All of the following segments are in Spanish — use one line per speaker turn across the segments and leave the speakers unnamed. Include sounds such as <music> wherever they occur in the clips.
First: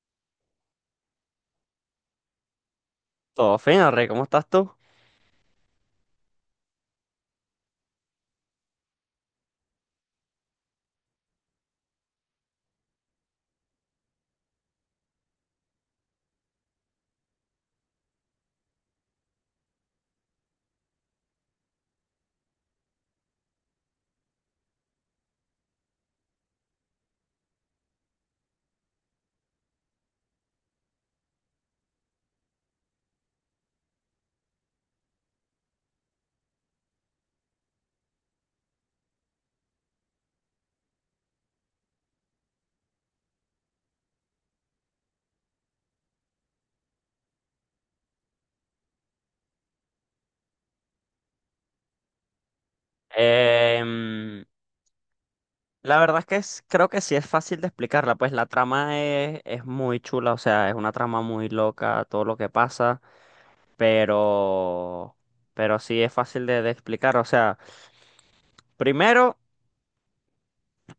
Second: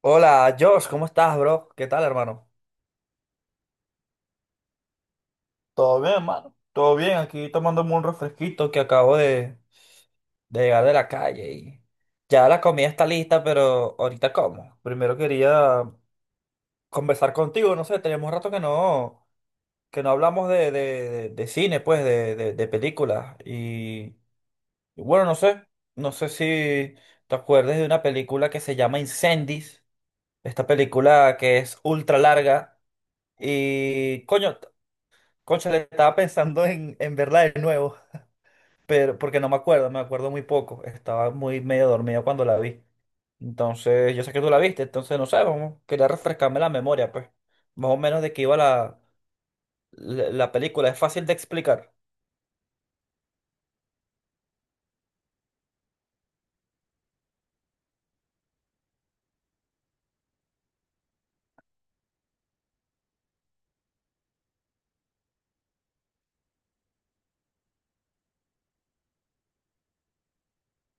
Hola, Josh, ¿cómo estás, bro? ¿Qué tal, hermano?
Todo fino, Rey, ¿cómo estás tú?
Todo bien, hermano. Todo bien, aquí tomándome un refresquito que acabo de llegar de la calle y ya la comida está lista, pero ahorita como. Primero quería conversar contigo, no sé, tenemos rato que no hablamos de cine, pues, de películas. Y bueno, no sé si te acuerdas de una película que se llama Incendies, esta película que es ultra larga. Y coño, Concha, le estaba pensando en verla de nuevo, pero porque no me acuerdo, me acuerdo muy poco. Estaba muy medio dormido cuando la vi. Entonces, yo sé que tú la viste, entonces no sé, vamos, quería refrescarme la memoria, pues. Más o menos de qué iba la película. Es fácil de explicar.
Em, la verdad es que creo que sí es fácil de explicarla, pues la trama es muy chula, o sea, es una trama muy loca, todo lo que pasa, pero, pero sí es fácil de explicar, o sea, primero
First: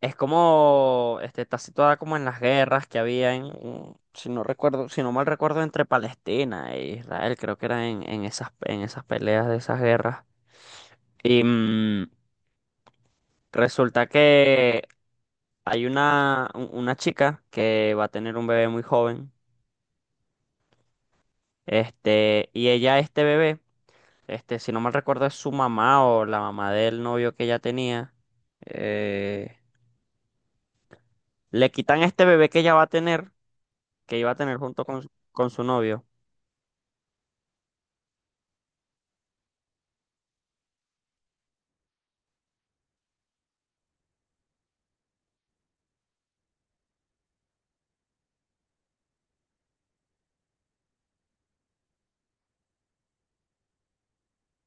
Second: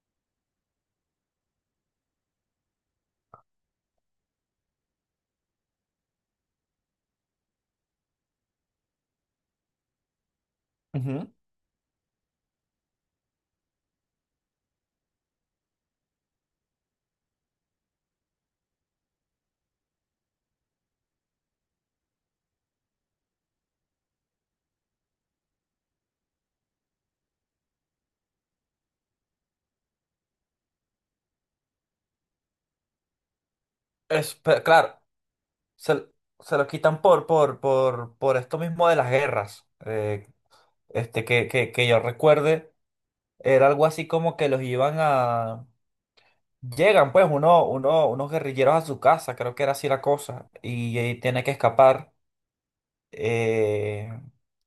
es como, este, está situada como en las guerras que había si no recuerdo, si no mal recuerdo, entre Palestina e Israel, creo que era en esas peleas de esas guerras.
Ujú.
Y resulta que hay una chica que va a tener un bebé muy joven, este, y ella, este bebé, este, si no mal recuerdo, es su mamá o la mamá del novio que ella tenía, eh, le quitan este bebé que ella va a tener, que iba a
Es,
tener junto
claro,
con su novio.
se, se lo quitan por esto mismo de las guerras. Que yo recuerde, era algo así como que los iban a. Llegan pues unos guerrilleros a su casa, creo que era así la cosa, y, tiene que escapar. eh,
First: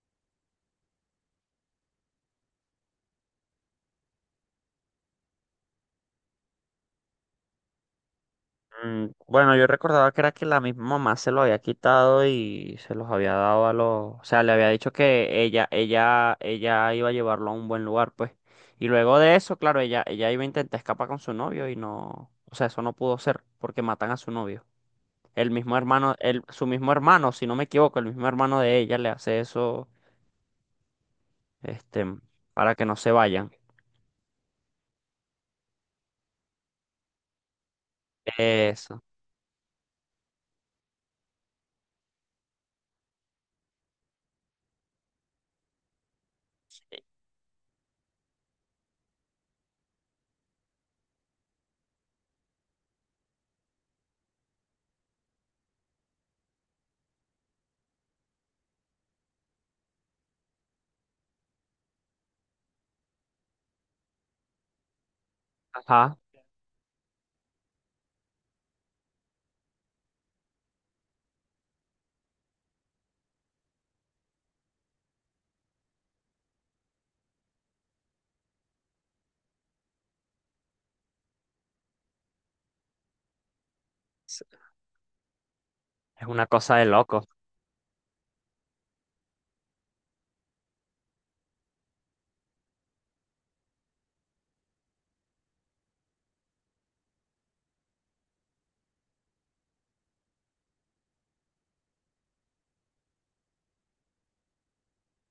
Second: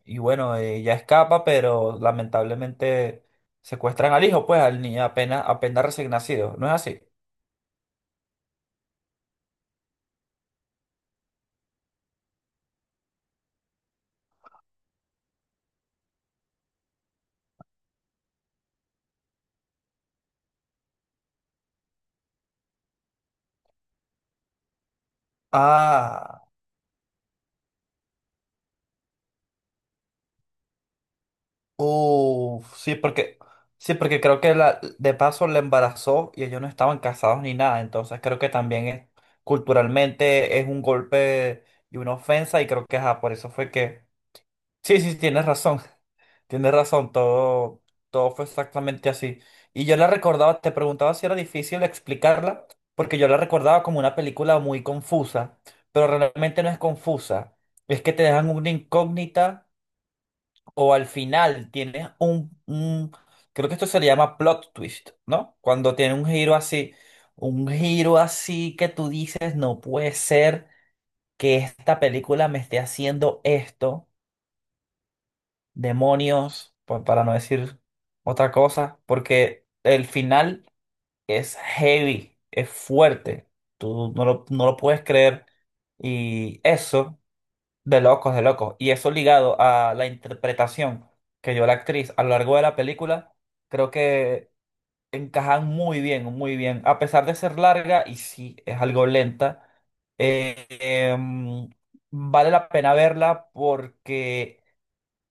y bueno, ella escapa, pero lamentablemente secuestran al hijo, pues al niño apenas recién nacido, ¿no es así?
Mm, bueno, yo recordaba que era que la misma mamá se lo había quitado y se los había dado a los, o sea, le había dicho que ella iba a llevarlo a un buen lugar, pues. Y luego de eso, claro, ella iba a intentar escapar con su novio y no, o sea, eso no pudo ser porque matan a su novio. El mismo hermano,
Ah,
su mismo hermano, si no me equivoco, el mismo hermano de ella le hace eso, este,
uff,
para que no se vayan.
sí, porque creo que la, de paso la embarazó y ellos no estaban casados ni nada, entonces creo que también
Eso.
es, culturalmente es un golpe y una ofensa y creo que ajá, por eso fue que... Sí, sí, sí, tienes razón. Tienes razón, todo, todo fue exactamente así. Y yo la recordaba, te preguntaba si era difícil explicarla, porque yo la recordaba como una película muy confusa, pero realmente no es confusa. Es que te dejan una incógnita o al final tienes creo que esto se le llama plot twist, ¿no? Cuando tiene
Ajá.
un giro así que tú dices, no puede ser que esta película me esté haciendo esto demonios, para no decir otra cosa, porque el final es heavy, es fuerte, tú
Es
no lo puedes creer
es una
y
cosa de
eso
loco.
de locos, y eso ligado a la interpretación que dio la actriz a lo largo de la película, creo que encajan muy bien, a pesar de ser larga y sí, es algo lenta, eh, em, vale la pena verla porque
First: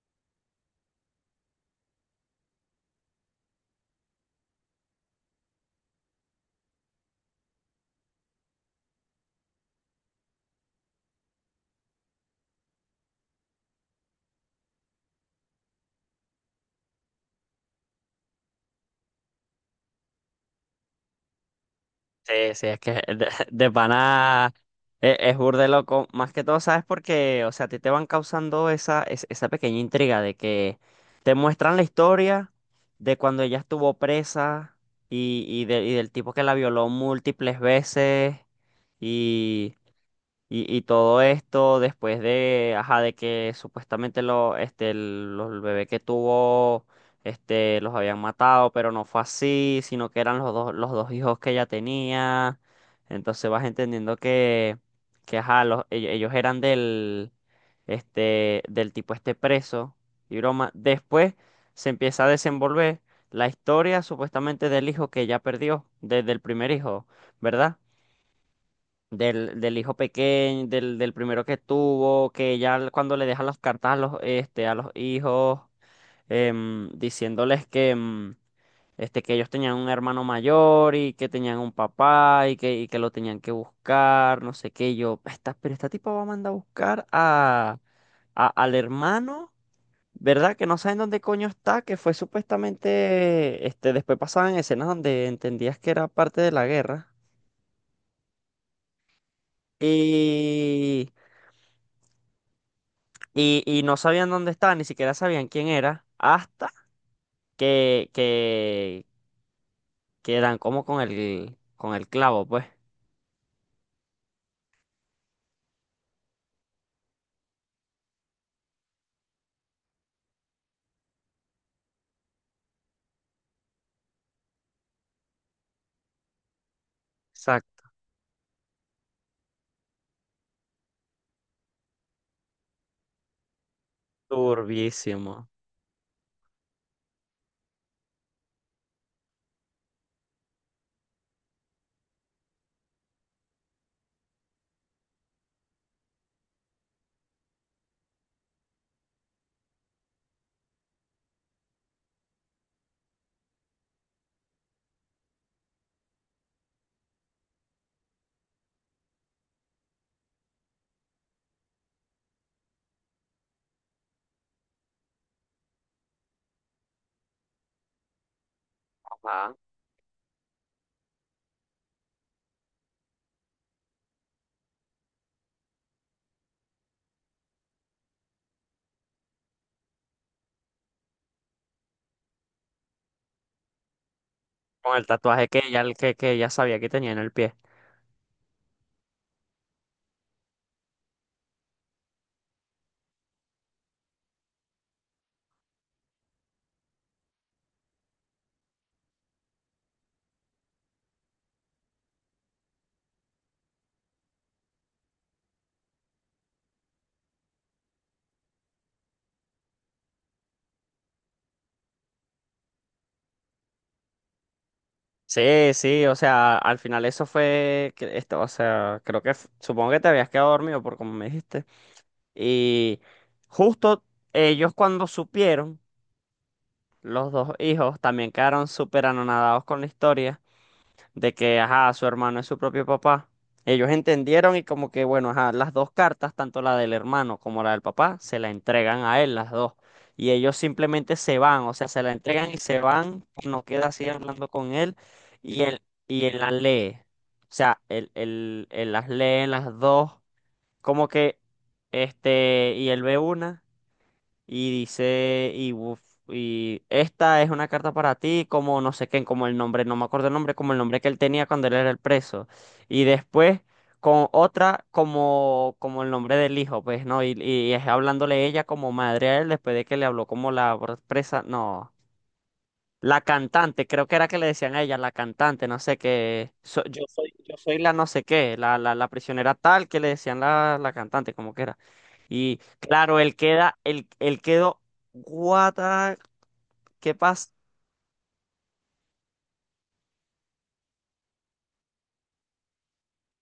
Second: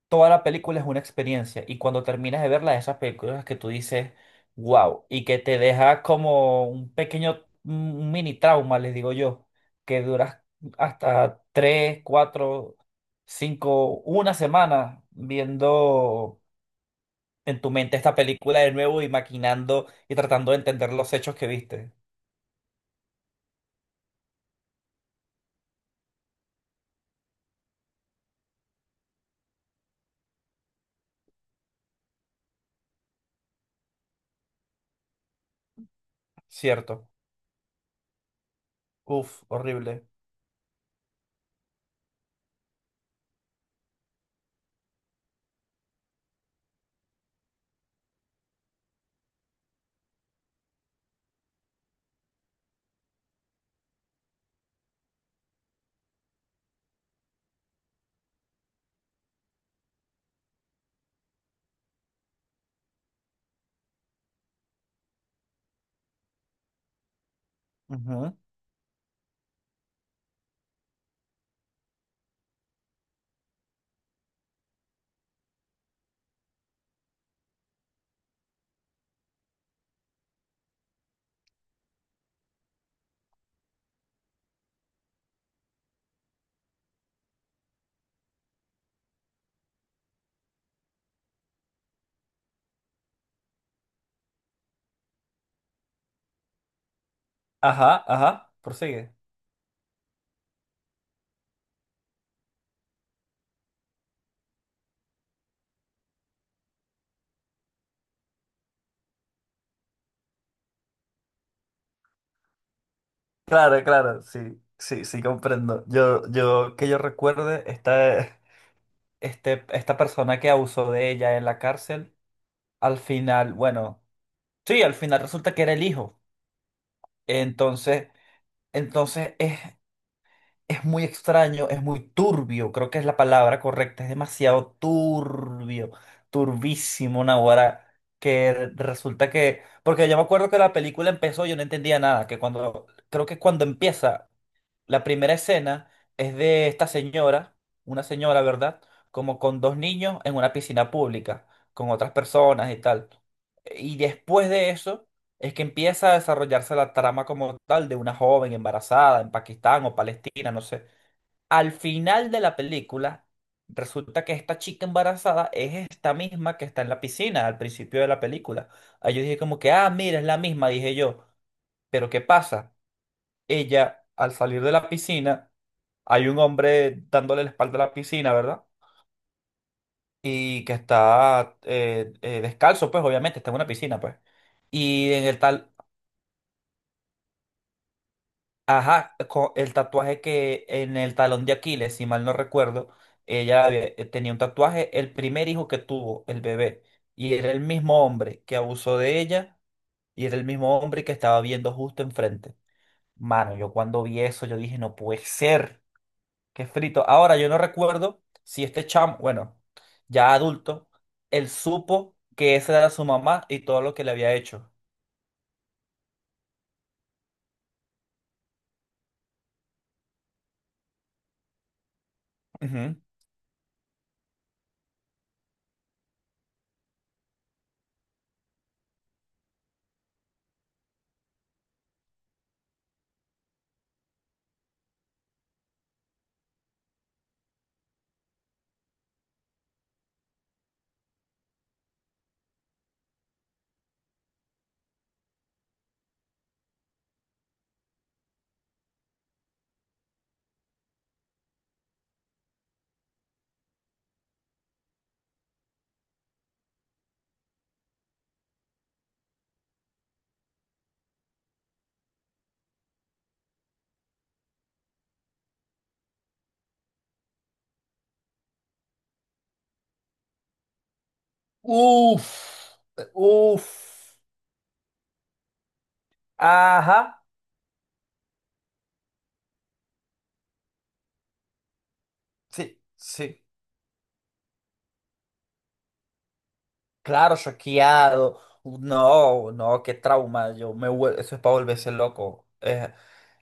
toda la película es una experiencia y cuando terminas de verla, esas películas que tú dices, wow, y que te deja como un pequeño, un mini trauma, les digo yo, que duras hasta tres, cuatro, cinco, una semana viendo en tu mente esta película de nuevo y maquinando y tratando de entender los hechos que viste,
Sí, sí, es que de, <laughs> de pana es burde loco. Más que todo, ¿sabes? Porque, o sea, a ti te van causando esa, esa pequeña intriga de que te muestran la historia de cuando ella estuvo presa y del tipo que la violó
¿cierto?
múltiples veces.
Uf, horrible.
Y todo esto después de, ajá, de que supuestamente lo, este, el, los- el bebé que tuvo, este, los habían matado, pero no fue así, sino que eran los dos hijos que ella tenía. Entonces vas entendiendo que ajá, ellos eran del, este, del tipo este preso y broma. Después se empieza a desenvolver la historia supuestamente del hijo que ella perdió, desde el primer hijo, ¿verdad?
Ujú.
Del hijo pequeño, del primero que tuvo, que ya cuando le dejan las cartas a los, este, a los hijos, em, diciéndoles que, em, este, que ellos tenían un hermano mayor y que tenían un papá y que lo tenían que buscar, no sé qué, y yo, esta, pero esta tipa va a mandar a buscar al hermano. ¿Verdad? Que no saben dónde coño está, que fue supuestamente, este, después pasaban escenas donde entendías que era parte de la guerra.
Ajá, ajá, prosigue.
Y, y y no sabían dónde estaba, ni siquiera sabían quién era, hasta que, que, que dan como con con el clavo, pues.
Claro, claro, sí, sí, sí, comprendo. Que yo recuerde, esta persona que abusó de ella en la cárcel, al final, bueno, sí, al final resulta que era el hijo.
Exacto.
Entonces, entonces es muy extraño, es muy turbio, creo que es la palabra correcta, es demasiado
Turbísimo.
turbio, turbísimo, Naguará, que resulta que, porque yo me acuerdo que la película empezó, yo no entendía nada, que cuando, creo que cuando empieza la primera escena es de esta señora, una señora, ¿verdad? Como con dos niños en una piscina pública, con otras personas y tal. Y después de eso es que empieza a desarrollarse la trama como tal de una joven embarazada en Pakistán o Palestina, no sé. Al final de la película, resulta que esta chica embarazada es esta misma que está en la piscina al principio de la película. Ahí yo dije
Ajá.
como que, ah, mira, es la misma, dije yo. Pero ¿qué pasa? Ella, al salir de la piscina, hay un hombre dándole la espalda a la piscina, ¿verdad? Y que está descalzo, pues obviamente, está en una piscina, pues.
Con el
Y en el
tatuaje que
tal,
ella, que ella sabía que tenía en el pie.
ajá, el tatuaje que en el talón de Aquiles, si mal no recuerdo, tenía un tatuaje, el primer hijo que tuvo, el bebé. Y era el mismo hombre que abusó de ella y era el mismo hombre que estaba viendo justo enfrente. Mano, yo cuando vi eso, yo dije, no puede ser. Que es frito. Ahora, yo no recuerdo si este chamo, bueno, ya adulto, él supo que esa era su mamá y todo lo que le había hecho.
Sí, sí, o sea, al final eso fue, que esto, o sea, creo que, f- supongo que te habías quedado dormido por como me dijiste.
Ujú.
Y justo ellos cuando supieron, los dos hijos también quedaron súper anonadados con la historia. De que, ajá, su hermano es su propio papá. Ellos entendieron y como que, bueno, ajá, las dos cartas, tanto la del hermano como la del papá, se la entregan a él, las dos. Y ellos simplemente se van, o sea, se la entregan y se van, no queda así hablando con él y él, y él las lee. O sea, él las lee las dos, como que, este, y él ve una. Y dice, y, uf, y esta es una carta para ti, como no sé qué, como el nombre, no me acuerdo el nombre, como el nombre que él tenía cuando él era el preso. Y después con otra como, como el nombre del hijo, pues, ¿no? Y es hablándole ella como madre a él después de que le habló como la presa. No.
Uf,
La cantante, creo que
uf.
era que le decían a ella, la cantante, no sé qué.
Ajá,
Yo soy, yo soy la no sé qué, la prisionera tal que le decían la cantante, como que era. Y
sí,
claro, él
sí.
queda, él quedó, what ¿qué
Claro,
pasa?
choqueado. No, no, qué trauma. Yo me, eso es para volverse loco.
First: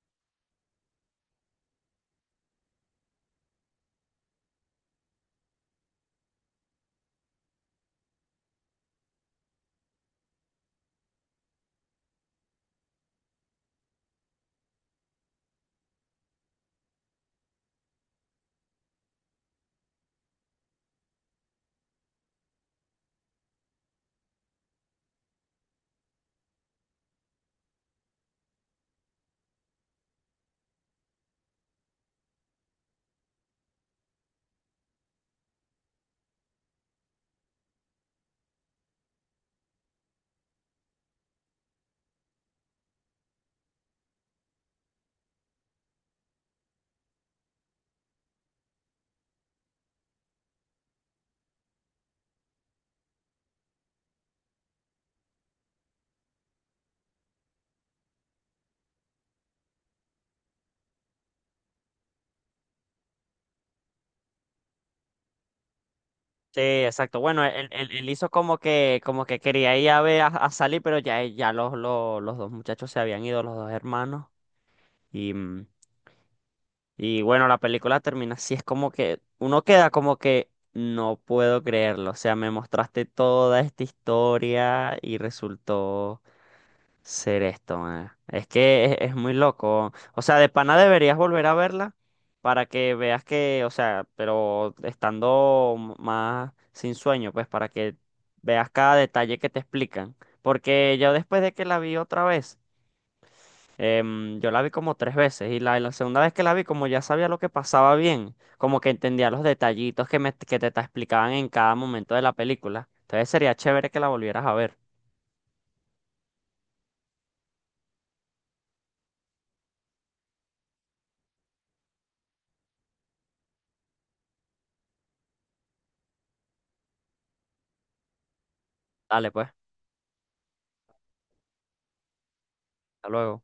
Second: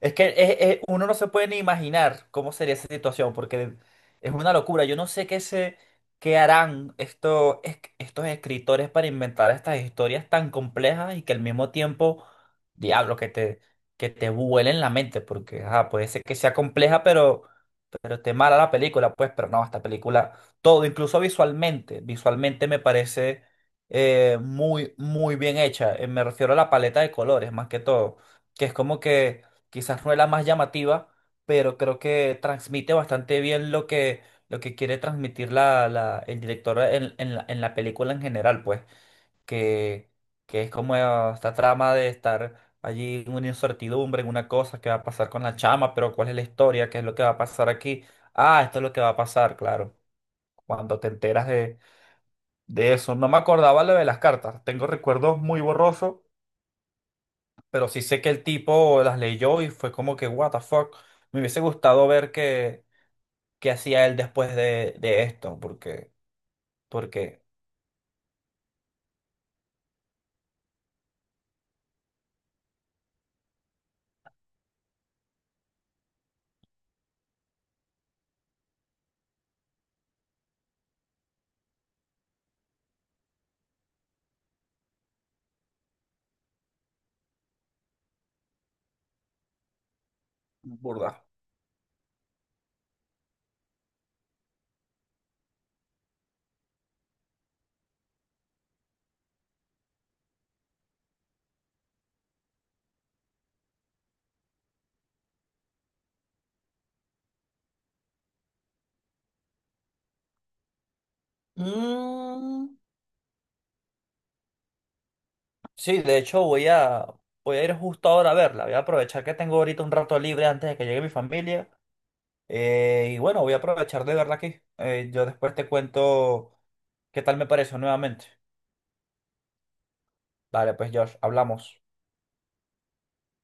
Es que uno no se puede ni imaginar cómo sería esa situación, porque es una locura. Yo no sé qué se, qué harán estos, estos escritores para inventar estas historias tan complejas y que al mismo tiempo, diablo, que te vuelen la mente, porque ajá, puede ser que sea compleja, pero. Pero esté mala la película, pues, pero no, esta película, todo, incluso visualmente, visualmente me parece muy, muy bien hecha. Me refiero a la paleta de colores, más que todo, que es como que quizás no es la más llamativa, pero creo que transmite bastante bien lo que quiere transmitir el director en en la película en general, pues que, que es como esta trama de estar allí en una incertidumbre, en una cosa, qué va a pasar con la chama, pero cuál es la historia, qué es lo que va a pasar aquí. Ah, esto es lo que va a pasar, claro. Cuando te enteras de eso, no me acordaba lo de las cartas, tengo recuerdos muy borrosos, pero sí sé que el tipo las leyó y fue como que, what the fuck, me hubiese gustado ver qué, qué hacía él después de esto, porque,
Sí, exacto.
porque,
Bueno, él hizo como que quería ir a ver a salir, pero ya los dos muchachos se habían ido, los dos hermanos. Y bueno, la película termina así, es como que uno queda como que no puedo creerlo, o sea, me mostraste toda esta historia y resultó ser esto, man. Es que es muy loco, o sea, de pana deberías
burda.
volver a verla para que veas que, o sea, pero estando más sin sueño, pues para que veas cada detalle que te explican, porque yo después de que la vi otra vez em, yo la vi como tres veces y la segunda vez que la vi, como ya sabía lo que pasaba bien, como que entendía los detallitos que, te explicaban en cada momento de la
Mm.
película. Entonces sería chévere que la volvieras a ver.
Sí, de hecho voy a ir justo ahora a verla. Voy a aprovechar que tengo ahorita un rato libre antes de que llegue mi familia. Y bueno, voy a aprovechar de verla aquí. Yo después te cuento qué tal me pareció nuevamente.
Dale, pues,
Vale, pues Josh, hablamos.
hasta luego.